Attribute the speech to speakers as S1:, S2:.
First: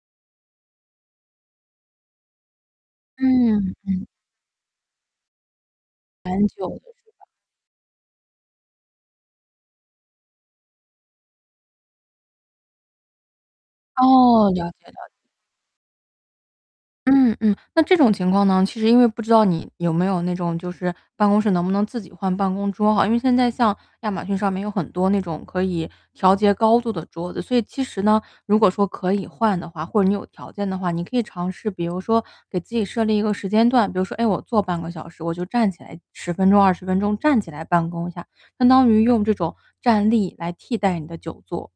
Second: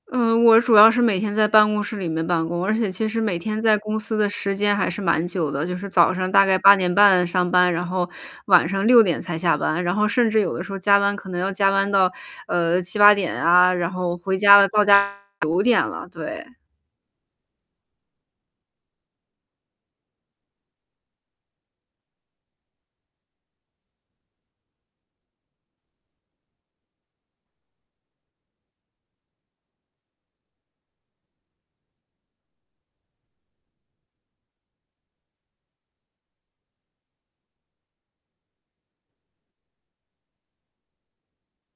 S1: 嗯，我主要是每天在办公室里面办公，而且其实每天
S2: 嗯，
S1: 在公
S2: 嗯。
S1: 司的时间还是蛮久的，就是早上大
S2: 蛮
S1: 概
S2: 久
S1: 八
S2: 的，
S1: 点
S2: 是
S1: 半
S2: 吧。
S1: 上班。然后晚上6:00才下班，然后甚至有的时候加班可能要加班到，呃，7-8点啊，然后回
S2: 哦，
S1: 家了
S2: 了
S1: 到
S2: 解了
S1: 家
S2: 解。
S1: 9:00了，对。
S2: 嗯嗯。那这种情况呢，其实因为不知道你有没有那种就是，办公室能不能自己换办公桌啊？因为现在像亚马逊上面有很多那种可以调节高度的桌子，所以其实呢，如果说可以换的话，或者你有条件的话。你可以尝试比如说给自己设立一个时间段，比如说，诶，我坐半个小时我就站起来10分钟、20分钟，站起来办公一下，相当于用这种站立来替代你的久坐。